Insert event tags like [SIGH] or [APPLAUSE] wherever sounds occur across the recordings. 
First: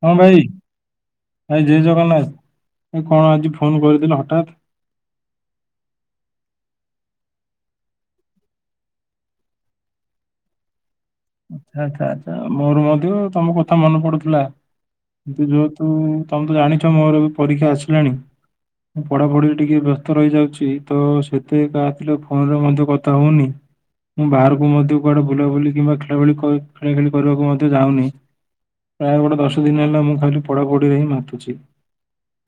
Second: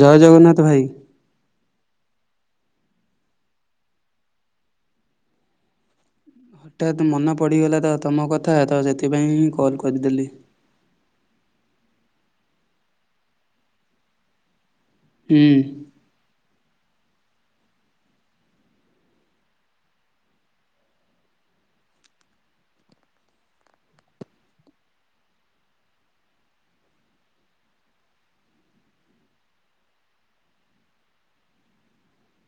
ଜୟ ଜଗନ୍ନାଥ ଭାଇ। ଭାଇ ଜୟ ଜଗନ୍ନାଥ ଆ କଣ ଆଜି ଫୋନ୍ କରିଦେଲ ହଠାତ୍। ହଠାତ୍ ମନେ ପଡ଼ିଗଲା ତ ତମ କଥା ତ ସେଥିପାଇଁ ହିଁ କଲ୍ କରିଦେଲି। ଆଚ୍ଛା ଆଚ୍ଛା ମୋର ମଧ୍ୟ ତମ କଥା ମନେ ପଡୁଥିଲା। ହୁଁ କିନ୍ତୁ ଯେହେତୁ ତମେ ତ ଜାଣିଛ ମୋର ବି ପରୀକ୍ଷା ଆସିଲାଣି। ପଢାପଢିବି ଟିକେ ବ୍ୟସ୍ତ ରହିଯାଉଛି ତ ସେଥି ପାଇଁ କାହା ଥିଲେ ଫୋନରେ ମଧ୍ୟ କଥା ହଉନି। ମୁଁ ବାହାରକୁ ମଧ୍ୟ କୁଆଡେ ବୁଲାବୁଲି କିମ୍ବା ଖେଳ ଖେଳା ଖେଳି କରିବାକୁ ମଧ୍ୟ ଯାଉନି। ପ୍ରାୟ ଗୋଟେ ଦଶ ଦିନ ହେଲା ମୁଁ ଖାଲି ପଢାପଢିରେ ହିଁ ମାତୁଚି।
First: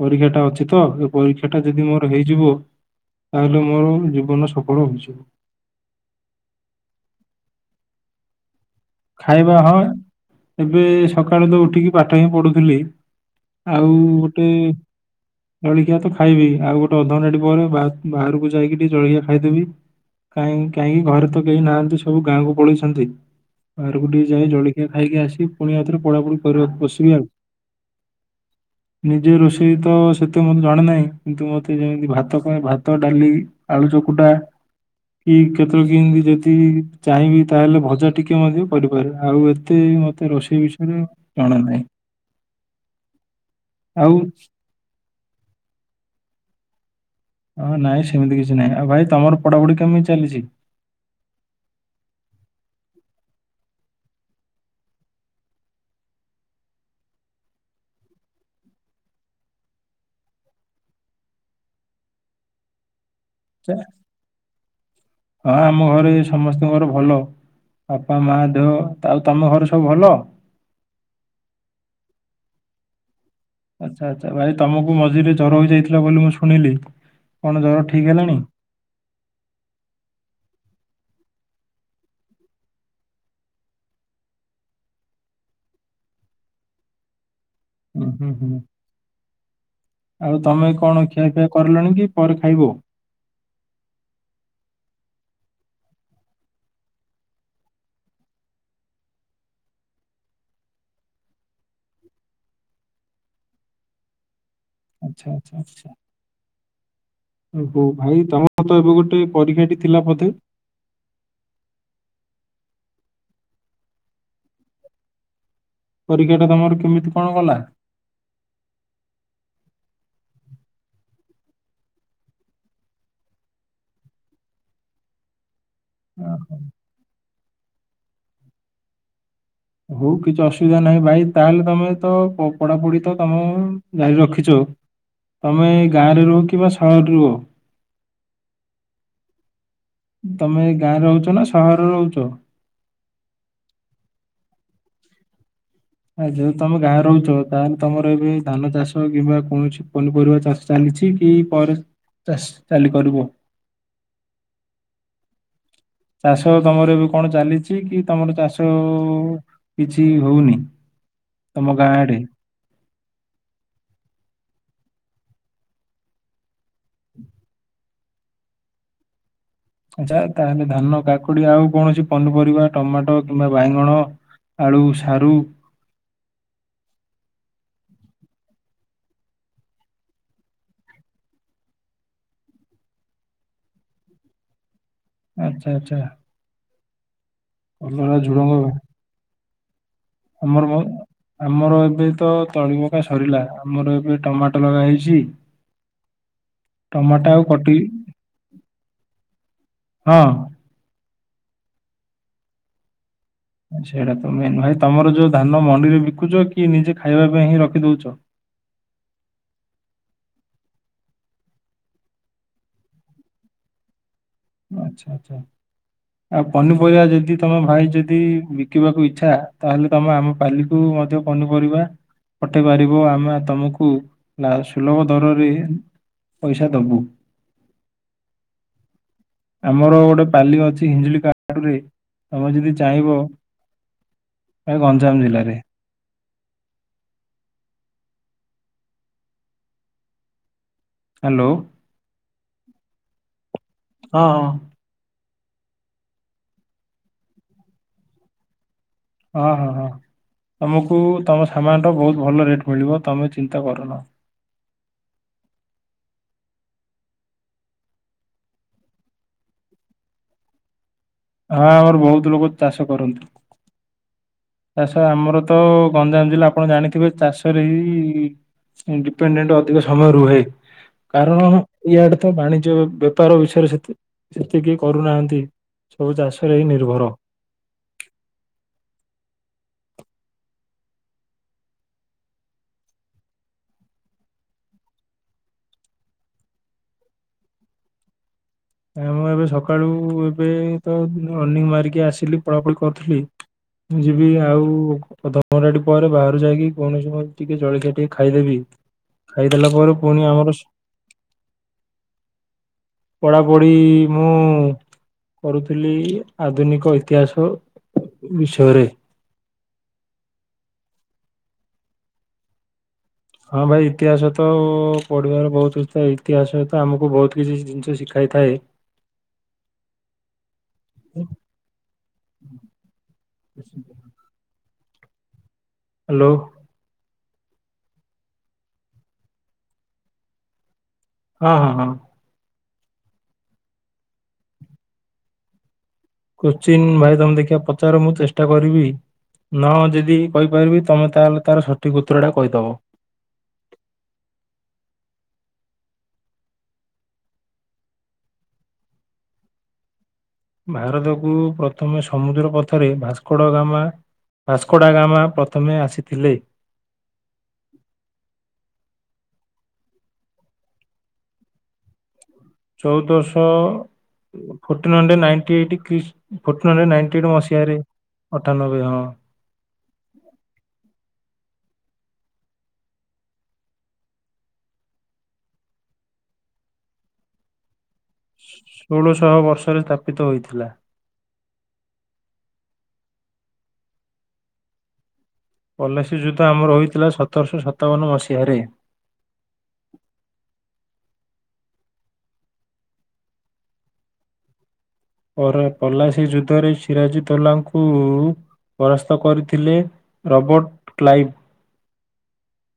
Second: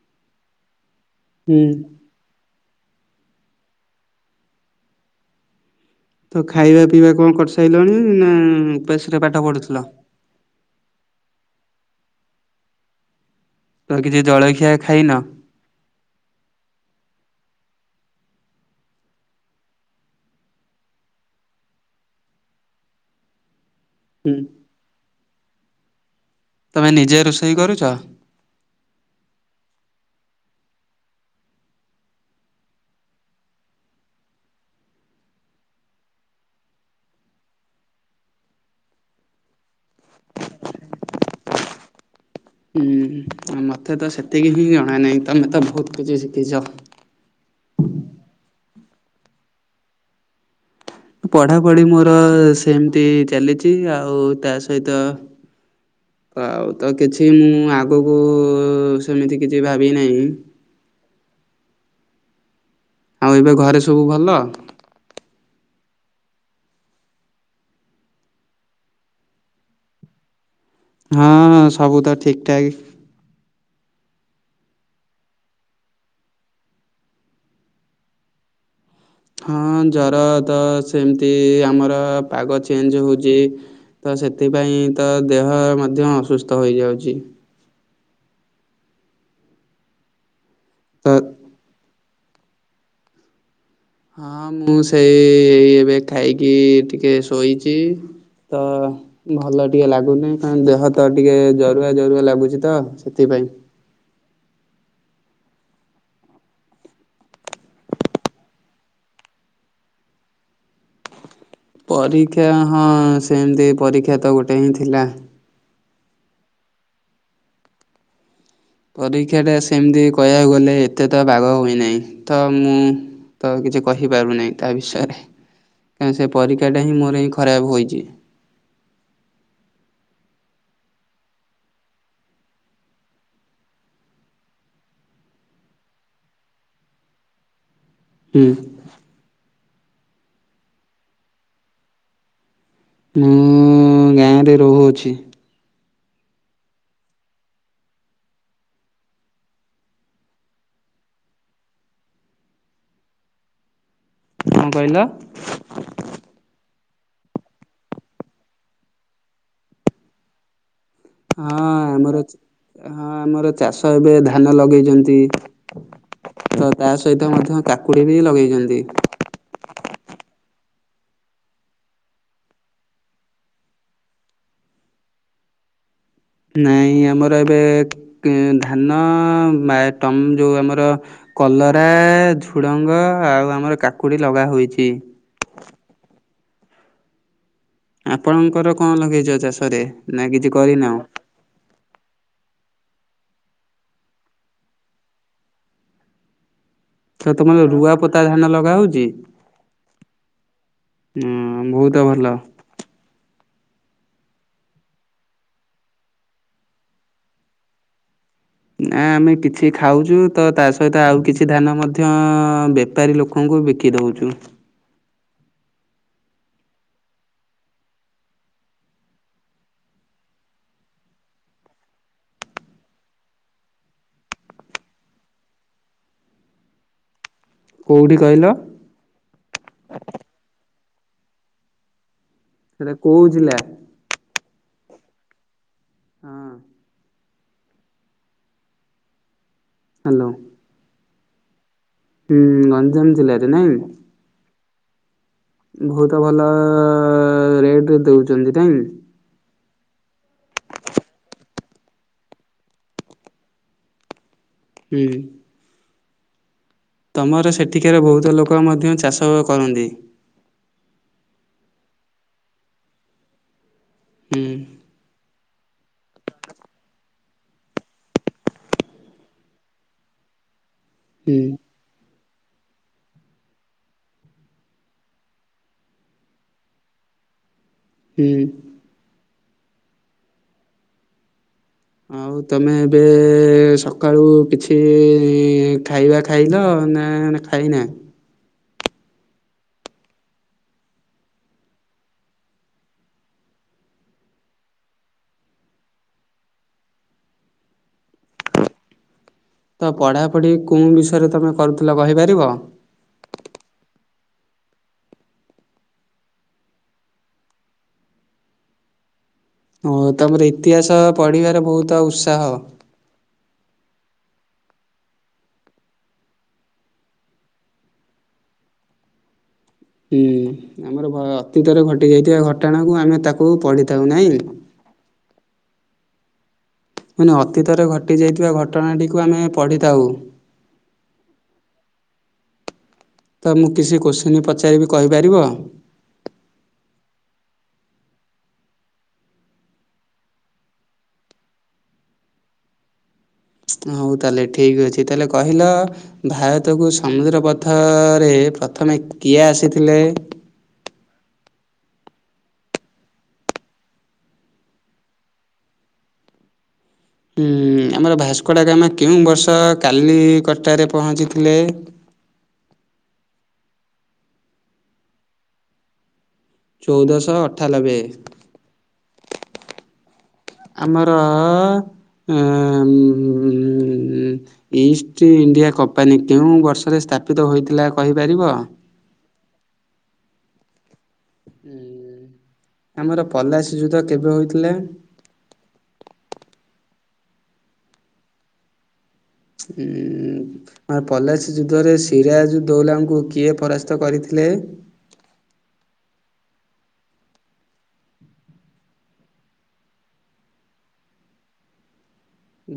ପରୀକ୍ଷା ଟା ଅଛି ତ ପରୀକ୍ଷାଟା ହୁଁ। ଯଦି ମୋର ହେଇଯିବ। ତାହେଲେ ମୋର ଜୀବନ ସଫଳ ହୋଇଯିବ। ତ ଖାଇବା ପିଇବା କଣ କରିସାରିଲଣି? ନା ଉପାସ ଖାଇବା ହଁ। ଏବେ ସକାଳୁ ତ ଉଠିକି ପାଠ ହିଁ ପଢୁଥିଲି। ତ ଆଉ କିଛି ଗୋଟେ ଜଳଖିଆ ଖାଇନ? ଜଳଖିଆ ତ ଖାଇବି ଆଉ ଗୋଟେ [UNINTELLIGIBLE] ପରେ ବାହା ବାହାରକୁ ଯାଇକି ଟିକେ ଜଳଖିଆ ଖାଇଦେବି। କାହିଁକି କାହିଁକି ଘରେ ତ କେହି ନାହାନ୍ତି। ସବୁ ଗାଁକୁ ପଳେଇଛନ୍ତି। ବାହାରକୁ ଟିକେ ହୁଁ ଯାଇ ଜଳଖିଆ ଖାଇକି ଆସି ପୁଣି ଆଉଥରେ ପଢା ପଢି କରିବାକୁ ତମେ ବସିବି ନିଜେ ଆଉ। ରୋଷେଇ କରୁଛ? ନିଜେ ରୋଷେଇ ତ ସେତେ ମୋତେ ଜଣା ନାହିଁ କିନ୍ତୁ ମୋତେ ଯେମିତି ଭାତ ପାଇଁ ଭାତ ଡାଲି ଆଳୁ ଚକୁଟା କି କେତେବେଳେ କେମତି ଯଦି ଚାହିଁବି ତାହେଲେ ଭଜା ଟିକେ ମଧ୍ୟ କରିପାରିବି ଆଉ ଏତେ ମୋତେ ରୋଷେଇ ବିଷୟରେ ଜଣା ନାହିଁ। ହୁଁ ମତେ ତ ଆଉ ସେତିକି ହିଁ ଜଣାନାହିଁ ତମେ ତ ବହୁତ କିଛି ଶିଖିଚ। ହଁ ନାଇଁ ସେମିତି କିଛି ନାହିଁ ଆଉ ଭାଇ ତମର ପଢାପଢି କେମିତି ଚାଲିଚି? ପଢ଼ାପଢି ମୋର ସେମିତି ଚାଲିଚି ଆଉ ତା ସହିତ ଆଉ ତ କିଛି ମୁଁ ଆଗକୁ ସେମିତି କିଛି ଭାବି ନାହିଁ। ଆଉ ଏବେ ଚା ଘରେ ସବୁ ଭଲ? ହଁ ଆମ ଘରେ ସମସ୍ତଙ୍କର ଭଲ। ବାପା ମା ଦେହ ଆଉ ତମ ଘର ସବୁ ଭଲ? ହଁ ହଁ ସବୁ ତ ଠିକଠାକ। ଆଚ୍ଛା ଆଚ୍ଛା ଭାଇ ତମକୁ ମଝିରେ ଜ୍ୱର ହେଇଯାଇଥିଲା। ବୋଲି ମୁଁ ଶୁଣିଲି କଣ ଜର ଠିକ୍ ହେଲାଣି। ହଁ ଜର ତ ସେମିତି ଆମର ପାଗ ଚେଞ୍ଜ ହୋଉଚି ତ ସେଥିପାଇଁ ତ ଦେହ ମଧ୍ୟ ଅସୁସ୍ଥ ହୋଇଯାଉଚି। ହୁଁ ହୁଁ ହୁଁ ଆଉ ତମେ କଣ ତ ଖିଆଫିଆ କରିଲଣି କି ପରେ ଖାଇବୋ। ହଁ ମୁଁ ସେଇ ଏବେ ଖାଇକି ଟିକେ ଶୋଇଚି। ତ ଭଲ ଟିକେ ଲାଗୁନି କ ଦେହ ତ ଟିକେ ଜରୁଆ ଜରୁଆ ଲାଗୁଛି ତ ସେଥିପାଇଁ। ଆଚ୍ଛା ଆଚ୍ଛା ଆଚ୍ଛା। ହୋ ଭାଇ ତମର ତ ଏବେ ଗୋଟେ ପରୀକ୍ଷାଟି ଥିଲା ବଧେ? ପରୀକ୍ଷା ହଁ ସେମିତି ପରୀକ୍ଷା ତ ଗୋଟେ ହିଁ ଥିଲା। ପରୀକ୍ଷା ଟା ତମର କେମିତି କଣ ଗଲା? ପରୀକ୍ଷାଟା ସେମିତି କହିବାକୁ ଗଲେ ଏତେ ତ ବାଗ ହୋଇନାହିଁ। ତ ମୁଁ ତ କିଛି କହିପାରୁନାହିଁ ତା ବିଷୟରେ କାର ସେ ଓହୋ। ପରୀକ୍ଷା ଟା ହିଁ ମୋର ହିଁ ଖରାପ ହୋଇଛି। ହଉ କିଛି ଅସୁବିଧା ନାହିଁ ଭାଇ ତାହେଲେ ତମେ ତ ପଢାପଢି ତ ତମେ ଜାରି ରଖିଛ। ତମେ ଗାଁରେ ରୁହ କିମ୍ବା ସହରରେ ରୁହ। ହୁଁ। ତମେ ଗାଁରେ ରହୁଛ ନା ସହରରେ ରହୁଛ? ମୁଁ ଗାଁରେ ରହୁଅଛି। ଆ ଯଦି ତମେ ଗାଁ ରହୁଛ ତାହେଲେ ତମର ଏବେ ଧାନ ଚାଷ କିମ୍ବା କୌଣସି ପନିପରିବା ଚାଷ। ଚାଲିଛି କି ପରେ ଚାଷ ଚାଲି କରିବ। କଣ କହିଲ? ଚାଷ ତମର ଏବେ କଣ ଚାଲିଛି କି ତମର ଚାଷ? କିଛି ହଉନି। ହଁ ତମ ଗାଁ ଆମର ଆଡେ ହଁ ଆମର ଚାଷ ଏବେ ଧାନ ଲଗେଇଛନ୍ତି। ତ ତା ସହିତ ମଧ୍ୟ କାକୁଡି ବି ଲଗେଇଛନ୍ତି। ଆଚଛା ତାହେଲେ ଧାନ କାକୁଡି ଆଉ କୌଣସି ପନିପରିବା ଟମାଟୋ କିମ୍ବା ବାଇଗଣ। ଆଳୁ ସାରୁ। ନାଇଁ ଆମର ଏବେ ଧାନମ ଯୋଉ ଆମର। କଲରା ଝୁଡ଼ଙ୍ଗ ଆଉ ଆମର କାକୁଡ଼ି ଲଗା ହୋଇଚି। ଆଚ୍ଛା ଆଚ୍ଛା। କଲରା ଆପଣଙ୍କର କଣ ଲଗେଇଚ ଚାଷରେ? ନା କିଛି ଅମର [UNINTELLIGIBLE] କରିନାହୁଁ? ଆମର ଏବେ ତ ତଳି ପକା ସରିଲା ଆମର ଏବେ ଟମାଟ ଲଗା ହେଇଛି। ଟମାଟୋ ତ ଆଉ ତମର କଟି ରୁଆ ପୋତା ଧାନ ଲଗା ହଉଚି। ହଁ ଉଁ ବହୁତ ଭଲ। ଆଚ୍ଛା ସେଇଟା ତ ମେନ୍ ଭାଇ ତମର ଯୋଉ ଧାନ ମଣ୍ଡିରେ ବିକୁଚ କି ନିଜେ ଖାଇବା ପାଇଁ ହିଁ ରଖି ଦଉଚ? ନା ଆମେ କିଛି ଖାଉଚୁ ତ ତା ସହିତ ଆଉ କିଛି ଧାନ ମଧ୍ୟ ବେପ୍ ବେପାରୀ ଲୋକଙ୍କୁ ବିକି ଦଉଚୁ। ଆଚ୍ଛା ଆଚ୍ଛା।। ଆଉ ପନିପରିବା ଯଦି ତମେ ଭାଇ ଯଦି ବିକିବାକୁ ଇଚ୍ଛା ତାହେଲେ ତମେ ଆମ ପାଲି କୁ ମଧ୍ୟ ପନିପରିବା ପଠେଇ ପାରିବ ଆମେ ତମକୁ ଲା ସୁଲଭ ଦରରେ ପଇସା ଦବୁ। କଉଠି‌ କହିଲ? ଆମର ଗୋଟେ ପାଲି ଅଛି ହିଞ୍ଜୁଳି କାଡୁରେ ତମେ ଯଦି ସେଟା ଚାହିଁବ କୋଉ ଜିଲ୍ଲା? ଏ ଗଞ୍ଜାମ ଜିଲ୍ଲାରେ। ହଁ। ହ୍ୟାଲୋ। ହ୍ୟାଲୋ। ହୁଁ ଗଞ୍ଜାମ ଜିଲ୍ଲାରେ ନାଇଁ। ହଁ ହଁ‌। ବହୁତ ଭଲ ରେଟ୍ଞ ଦଉଛନ୍ତି ତାଇଁ। ହଁ ହଁ ହଁ ତମକୁ ତମ ସାମାନର ବହୁତ ଭଲ ରେଟ୍ ମିଳିବ ତମେ ଚିନ୍ତା କରନା। ହୁଁ। ତମର ସେଠିକାର ବହୁତ ଲୋକ ମଧ୍ୟ ଚାଷ କରନ୍ତି। ହଁ ଆମର ବହୁତ ଲୋକ ଚାଷ କରନ୍ତି। ହୁଁ। ଚାଷ ଆମର ତ ଗଞ୍ଜାମ ଜିଲ୍ଲା ଆପଣ ଜାଣିଥିବେ ଚାଷରେ ହିଁ। ମୁଁ ଡିପେଣ୍ଡେଣ୍ଟ ଅଧିକ ସମୟ ରୁହେ ହୁଁ କାରଣ ଇଆଡେ ତ ବାଣିଜ୍ୟ ବେ ବେପାର ବିଷୟରେ ସେତେ ସେତେ କେହି କରୁନାହାନ୍ତି। ସବୁ ଚାଷରେ ହିଁ ନିର୍ଭର। ହୁଁ। ଆଉ ତମେ ଏବେ ସକାଳୁ କିଛି ଖାଇବା ଖାଇଲ ନା ଖାଇନା? ନା ମୁଁ ଏବେ ସକାଳୁ ଏବେ ତ ଅରନିଂ ମାରିକି ଆସିଲି ପଢା ପଢ଼ି କରୁଥିଲି ମୁଁ ଯିବି ଆଉ ଅଧଘଣ୍ଟାଟେ ପରେ ବାହାରୁ ଯାଇକି କୌଣସି ପ୍ରକାର ଟିକେ ଜଳଖିଆ ଟିକେ ଖାଇଦେବି। ଖାଇଦେଲା ତ ପରେ ପୁଣି ପଢ଼ାପଢ଼ି ଆମର କଉଁ ବିଷୟରେ ତମେ କରୁଥିଲ କହିପାରିବ? ପଢ଼ାପଢ଼ି ମୁଁ କରୁଥିଲି ଆଧୁନିକ ଇତିହାସ ବିଷୟରେ। ହଁ ତମର ଇତିହାସ ପଢିବାରେ ବହୁତ ଉତ୍ସାହ? ହଁ ଭାଇ ଇତିହାସ ତ ପଢ଼ିବାର ବହୁତ କଥା ଇତିହାସ ତ ଆମକୁ ବହୁତ କିଛି ଜିନିଷ ଶିଖାଇଥାଏ। ହୁଁ ଆମର ଭ ଅତୀତରେ ଘଟିଯାଇଥିବା ଘଟଣାକୁ ଆମେ ତାକୁ ପଢ଼ିଥାଉ ନାହିଁ? ହ୍ୟାଲୋ। ମୁଁ ଅତୀତରେ ଘଟିଯାଇଥିବା ଘଟଣାଟିକୁ ଆମେ ପଢ଼ିଥାଉ। ହଁ ହଁ ହଁ। ତ ମୁଁ କିଛି କୋଶ୍ଚିନ୍ ପଚାରିବି କହିପାରିବ? କୋଶ୍ଚିିନ ଭାଇ ତମେ ଦେଖିବା ପଚାର ମୁଁ ଚେଷ୍ଟା କରିବି। ନ ଯଦି କହିପାରିବି ତମେ ତାହେଲେ ତାର ସଠିକ୍ ଉତ୍ତରଟା କହିଦବ। ହଉ ତାହେଲେ ଠିକ୍ ଅଛି ତାହେଲେ କହିଲ ଭାରତକୁ ସମୁଦ୍ର ପଥରେ ପ୍ରଥମେ କିଏ ଆସିଥିଲେ? ଭାରତକୁ ପ୍ରଥମେ ସମୁଦ୍ର ପଥରେ ଭାସ୍କୋଡ଼ା ଗାମା ଭାସ୍କୋଡ଼ା ଗାମା ପ୍ରଥମେ ଆସିଥିଲେ। ହଁ ଆମର ଭାସ୍କୋଡ଼ା ଗାମା କେଉଁ ବର୍ଷ କାଲି କଟାରେ ପହଞ୍ଚିଥିଲେ? ଚଉଦଶହ ଫର୍ଟିନ ହଣ୍ଡ୍ରେଡ ନାଇଟି ଏଇଟି କ୍ରିସ୍ ଫର୍ଟିନ୍ ହଣ୍ଡ୍ରେଡ ନାଇଟିଡ୍ ଚଉଦଶହ ମସିହାରେ ଅଠାଲବେ ଅଠାନବେ ହଁ। ଆମର ଅଁ, ଉଁ, ହୁଁ, ଏତ୍ ଇଷ୍ଟ୍ ଇଣ୍ଡିଆ କମ୍ପାନୀ କେଉଁ ବର୍ଷରେ ସ୍ଥାପିତ ହୋଇଥିଲା କହିପାରିବ? ଷୋଳଶହ ବର୍ଷରେ ସ୍ଥାପିତ ହୋଇଥିଲା। ଆମର ପଲାସି ଯୁଦ୍ଧ କେବେ ହୋଇଥିଲା? ପଲାସି ଯୁଦ୍ଧ ଆମର ହୋଇଥିଲା ସତରଶହ ସତାବନ ମସିହାରେ। ଉଁ, ମା ପଲାସି ଯୁଦ୍ଧରେ ସିରାଜ୍ ଉଦ୍ ଦୌଲାଲାଙ୍କୁ କିଏ ପରାସ୍ତ କରିଥିଲେ? ପରେ ପଲା ସେ ଯୁଦ୍ଧରେ ସିରାଜ୍ ଉଦ୍ ଦୌଲା ଙ୍କୁ ପରାସ୍ତ କରିଥିଲେ ରବର୍ଟ କ୍ଲାଇଭ।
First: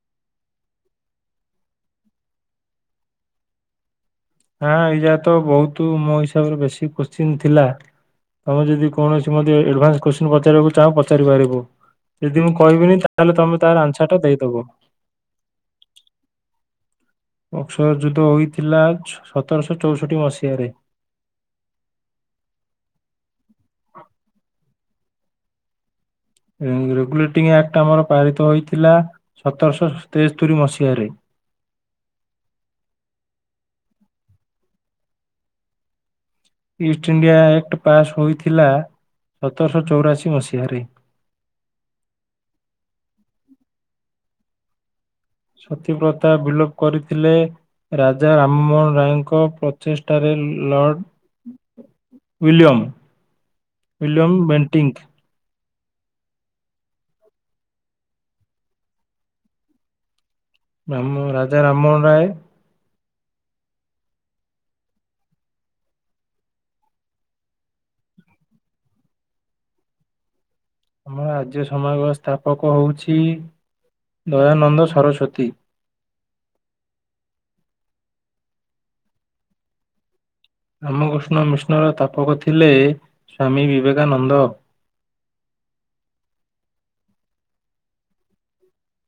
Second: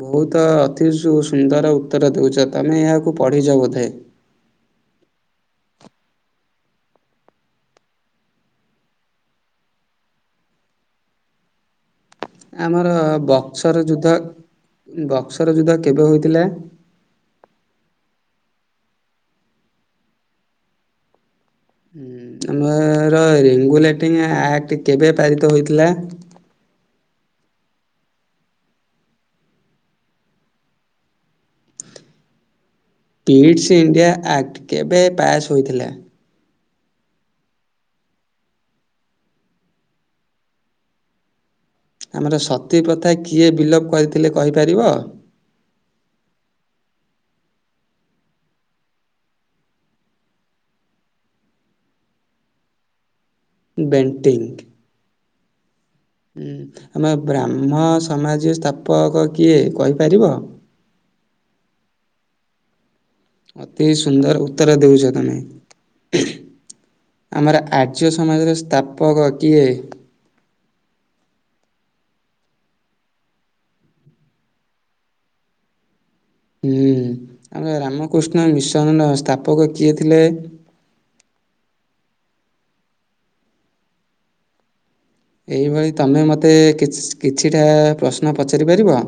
ବହୁତ ଅତି ସୁ ସୁନ୍ଦର ଉତ୍ତର ଦେଉଛ ତମେ ଏହାକୁ ପଢ଼ିଛ ବୋଧେ? ନା ଏଇଯା ତ ବହୁତ ମୋ ହିସାବରେ ବେଶିକ୍ କୋଶ୍ଚିନ୍ ଥିଲା। ତମେ ଯଦି କୌଣସି ଏଡଭାନ୍ସ କୋଶ୍ଚିନ୍ ପଚାରିବାକୁ ଚାହୁଁ ପଚାରି ପାରିବ। ଯଦି ମୁଁ ଆମର କହିବିନି ତାହେଲେ ତମେ ବକ୍ସର ତାର ଯୁଦ୍ଧ ଆନ୍ସର ଟା ଦେଇଦବ। ବକ୍ସର ଯୁଦ୍ଧ କେବେ ହୋଇଥିଲା? ବକ୍ସର ଯୁଦ୍ଧ ହୋଇଥିଲା ସତରଶହ ଚଉଷଠି ମସିହାରେ। ଆମର ରେଙ୍ଗୁଲେଟିଂ ଆକ୍ଟ କେବେ ପାରିତ ହୋଇ? ରେ-ରେଗୁଲେଟିଂ ଆକ୍ଟ ଆମର ପାରିତ ହୋଇଥିଲା ସତରଶହ ତେସ୍ତରି ମସିହାରେ। ପିଟ୍ସ୍ ଇଣ୍ଡିଆ ଆକ୍ଟ କେବେ ପାସ୍ ହୋଇଥିଲା? ଇଷ୍ଟ ଇଣ୍ଡିଆ ଆକ୍ଟ ପାସ୍ ହୋଇଥିଲା ସତରଶହ ଚଉରାଅଶୀ ମସିହାରେ। ଆମର ସତୀ ପ୍ରଥା କିଏ ବିଲୋପ କରିଥିଲେ କହିପାରିବ। ସତୀ ପ୍ରଥା ବିଲୋପ କରିଥିଲେ। ରାଜା ରାମମୋହନ ରାୟଙ୍କ ପ୍ରଚେଷ୍ଟାରେ ଲର୍ଡ। William William ବେଣ୍ଟିଙ୍କ। ହୁଁ ଆମ ବ୍ରାହ୍ମ ସମାଜ ର ସ୍ଥାପକ କିଏ କହିପାରିବ? ରାମ ରାଜା ରାମମୋହନ ରାୟ। ଅତି ସୁନ୍ଦର ଉତ୍ତର ଦେଉଛ ତମେ। ଆମର ଆର୍ଯ୍ୟ ସମାଜର ସ୍ଥାପକ କିଏ? ଆମ ଆର୍ଯ୍ୟ ସମାଜ ର ସ୍ଥାପକ ହଉଛି ଦୟାନନ୍ଦ ସରସ୍ୱତୀ। ହୁଁ ଆମ ରାମକୃଷ୍ଣ ମିଶନ ର ସ୍ଥାପକ କିଏ ଥିଲେ। ରାମକୃଷ୍ଣ ମିଷ୍ଣର ସ୍ଥାପକ ଥିଲେ ସ୍ଵାମୀ ବିବେକାନନ୍ଦ। ଏଇଭଳି ତମେ ମୋତେ କିଛିଛ୍ କିଛିଟା ପ୍ରଶ୍ନ ପଚାରି ପାରିବ।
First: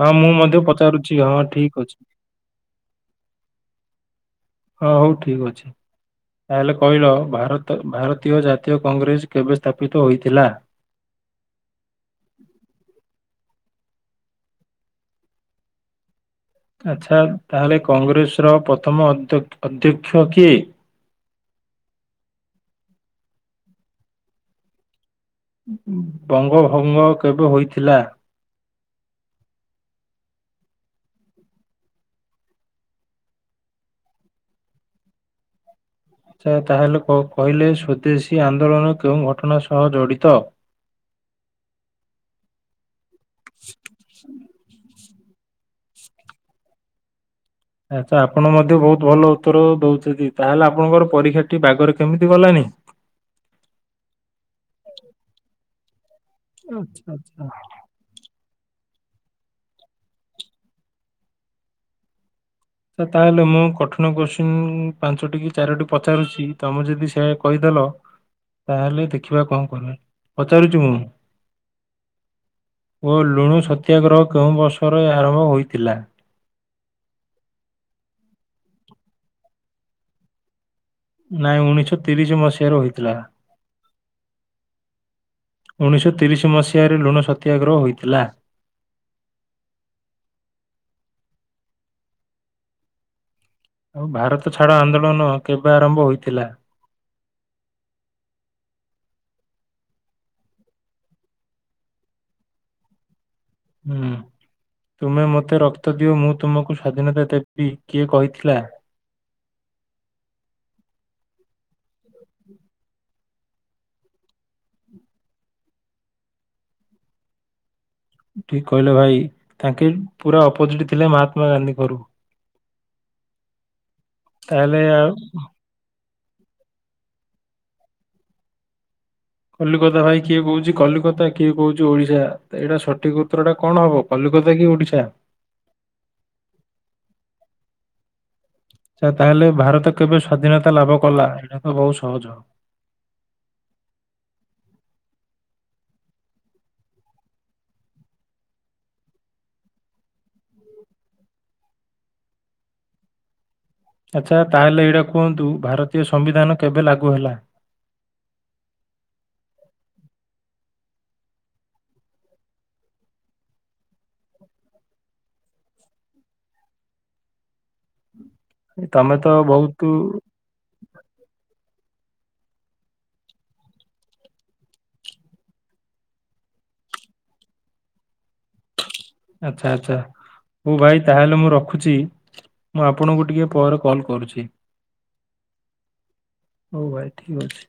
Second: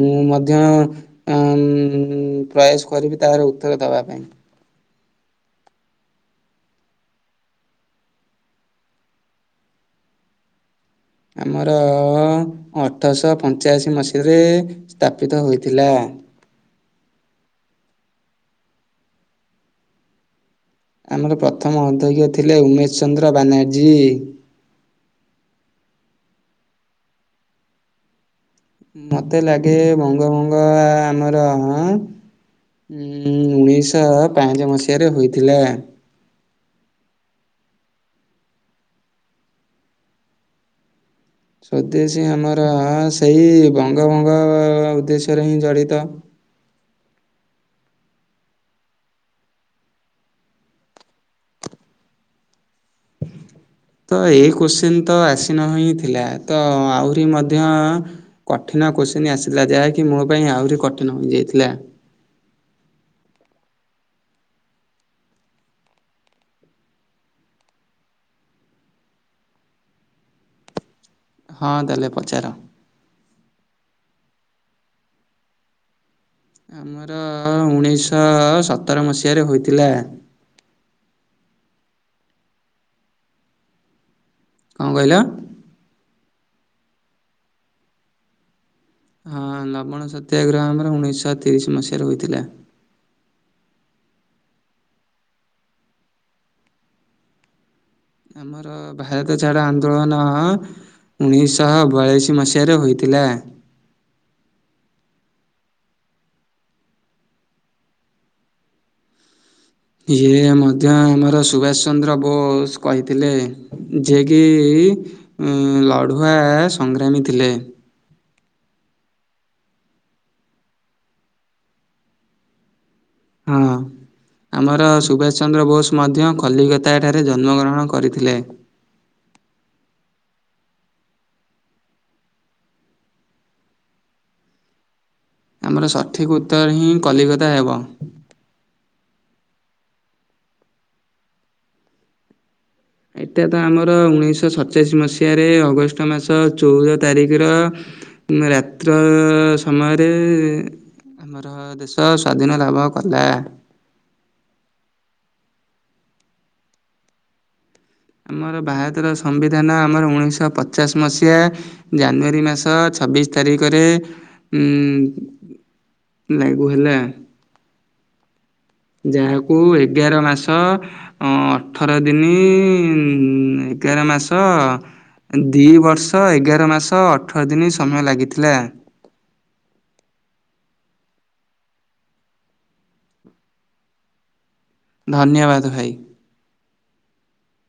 ହଁ ମଧ୍ୟ ଆଁ ପଚାରୁଛି ହଁ ଠିକ ଅଛି ଉଁ ପ୍ରୟାସ କରିବି ତାର ଉତ୍ତର ଦବା ପାଇଁ। ହଁ ହଉ ଠିକ ଅଛି। ତାହେଲେ କହିଲ ଭାରତ ଭାରତୀୟ ଜାତୀୟ କଂଗ୍ରେସ କେବେ ସ୍ଥାପିତ ହୋଇଥିଲା। ଆମର ଅଠରଶହ ପଞ୍ଚାଅଶୀ ମସିହାରେ ସ୍ଥାପିତ ହୋଇଥିଲା। ଆଚ୍ଛା ତାହେଲେ କଂଗ୍ରେସର ପ୍ରଥମ ଅଧ୍ୟ ଅଧ୍ୟକ୍ଷ କିଏ। ଆମର ପ୍ରଥମ ଅଧ୍ୟକ୍ଷ ଥିଲେ ଉମେଶ ଚନ୍ଦ୍ର ବାନାର୍ଜୀ। ବଙ୍ଗ ଭଙ୍ଗ କେବେ ହୋଇଥିଲା। ମତେ ଲାଗେ ଭଙ୍ଗ ଭଙ୍ଗ ଆମର ଆଁ। ଉଁ ଉଣେଇଶହ ପାଞ୍ଚ ମସିହାରେ ହୋଇଥିଲା। ଆଛା ତାହେଲେ କ କହିଲେ ସ୍ଵଦେଶୀ ଆନ୍ଦୋଳନ କେଉଁ ଘଟଣା ସହ ଜଡିତ। ସ୍ୱଦେଶୀ ଆମର ସେଇ ବଙ୍ଗଭଙ୍ଗ ଉଦ୍ଦେଶ୍ୟରେ ହିଁ ଜଡିତ। ଆଚ୍ଛା ଆପଣ ମଧ୍ୟ ବହୁତ ଭଲ ଉତ୍ତର ଦେଉଛନ୍ତି ତାହେଲେ ଆପଣଙ୍କର ପରୀକ୍ଷାଟି ବାଗରେ କେମିତି ଗଲାନି। ତ ଏଇ କୋଶ୍ଚିନ ତ ଆସି ନ ହିଁ ଥିଲା ତ ଆଚ୍ଛା ଆହୁରି ଆଚ୍ଛା ମଧ୍ୟ। କଠିନ କୋଶ୍ଚିନ୍ ଆସିଲା ଯାହାକି ମୋ ପାଇଁ ଆହୁରି କଠିନ ହୋଇ ଯାଇଥିଲା। ଆଛା ତାହେଲେ ମୁଁ କଠିନ କୋଶ୍ଚିନ ପାଞ୍ଚଟି କି ଚାରୋଟି ପଚାରୁଛି ତମେ ଯଦି ସେ କହିଦେଲ। ତାହେଲେ ଦେଖିବା କଣ କରିବା ପଚାରୁଛି ମୁଁ। ହଁ ତା ହେଲେ ପଚାର। ଓ ଲୁଣ ସତ୍ୟାଗ୍ରହ କେଉଁ ବର୍ଷରେ ଆରମ୍ଭ ହୋଇଥିଲା। ଆମର ଉଣେଇଶହ ସତର ମସିହାରେ ହୋଇଥିଲା। ନାଇଁ ଉଣେଇଶ ତିରିଶ ମସିହାରେ ହୋଇଥିଲା। କଁ କହିଲ। ଉଣେଇଶହ ତିରିଶ ମସିହାରେ ଲୁଣ ସତ୍ୟାଗ୍ରହ ହୋଇଥିଲା। ହଁ ଲବଣ ସତ୍ୟାଗ୍ରହ ଆମର ଉଣେଇଶହ ତିରିଶି ମସିହାରେ ହୋଇଥିଲା। ଆଉ ଭାରତ ଛାଡ ଆନ୍ଦୋଳନ କେବେ ଆରମ୍ଭ ହୋଇଥିଲା। ଆମର ଭାରତ ଛାଡ ଆନ୍ଦୋଳନ। ଉଣେଇଶହ ବୟାଳିଶ ମସିହାରେ ହୋଇଥିଲା। ହୁଁ ତୁମେ ମୋତେ ରକ୍ତ ଦିଅ ମୁଁ ତୁମକୁ ସ୍ଵାଧୀନତା ଦେବି କିଏ କହିଥିଲା। ଇଏ ମଧ୍ୟ ଆମର ସୁଭାଷ ଚନ୍ଦ୍ର ବୋଷ କହିଥିଲେ। ଯିଏକି ଉଁ ଲଢୁଆ ସଂଗ୍ରାମୀ ଥିଲେ। ଠିକ୍ କହିଲ ଭାଇ ତାଙ୍କେ ପୁରା ଅପୋଜିଟ ଥିଲେ ମହାତ୍ମା ଗାନ୍ଧୀଙ୍କରୁ। ହଁ ତାହେଲେ ଆମର ଆଉ ସୁଭାଷ ଚନ୍ଦ୍ର ବୋଷ। ମଧ୍ୟ କଲିକତା ଠାରେ ଜନ୍ମ ଗ୍ରହଣ କରିଥିଲେ। କଲିକତା ଭାଇ କିଏ କହୁଛି କଲିକତା କିଏ କହୁଛି ଓଡ଼ିଶା ତ ଏଇଟା ସଠିକ ଉତ୍ତରଟା କଣ ହବ। କଲିକତା କି ଓଡ଼ିଶା। ଆମର ସଠିକ ଉତ୍ତର ହିଁ କଲିକତା ହେବ। ଆଚ୍ଛା ତାହେଲେ ଭାରତ କେବେ ସ୍ଵାଧୀନତା ଲାଭ କଲା ଏଇଟା ତ ବହୁତ ସହଜ। ଏଇଟା ତ ଆମର ଉଣେଇଶହ ସଡଚାଳିଶି ମସିହାରେ ଅଗଷ୍ଟ ମାସ ଚଉଦ ତାରିଖର। ରାତ୍ର ସମୟରେ। ଆମର ଦେଶ ସ୍ଵାଧୀନ ଲାଭ କଲା। ଆଚ୍ଛା ତାହେଲେ ଏଇଟା କୁହନ୍ତୁ ଭାରତୀୟ ସମ୍ବିଧାନ କେବେ ଲାଗୁ ହେଲା? ଆମର ଭାରତର ସମ୍ବିଧାନ ଆମର ଉଣେଇଶ ପଚାଶ୍ ମସିହା ଜାନୁଆରୀ ମାସ ଛବିଶ୍ ତାରିଖରେ ଉଁ ଲାଗୁ ହେଲା। ତମେ ତ ଯାହାକୁ ବହୁତୁ ଏଗାର ମାସ ଅଠର ଦିନି ଏଗାର ମାସ ଦି ବର୍ଷ ଏଗାର ମାସ ଅଠର ଦିନ ସମୟ ଲାଗିଥିଲା। ଆଚ୍ଛା- ଆଚ୍ଛା ହଉ ଭାଇ ତାହେଲେ ମୁଁ ରଖୁଚି। ମୁଁ ଆପଣଙ୍କୁ ଟିକେ ପରେ କଲ୍ କରୁଚି। ଧନ୍ୟବାଦ୍ ଭାଇ। ହଉ ଭାଇ ଠିକ୍ ଅଛି।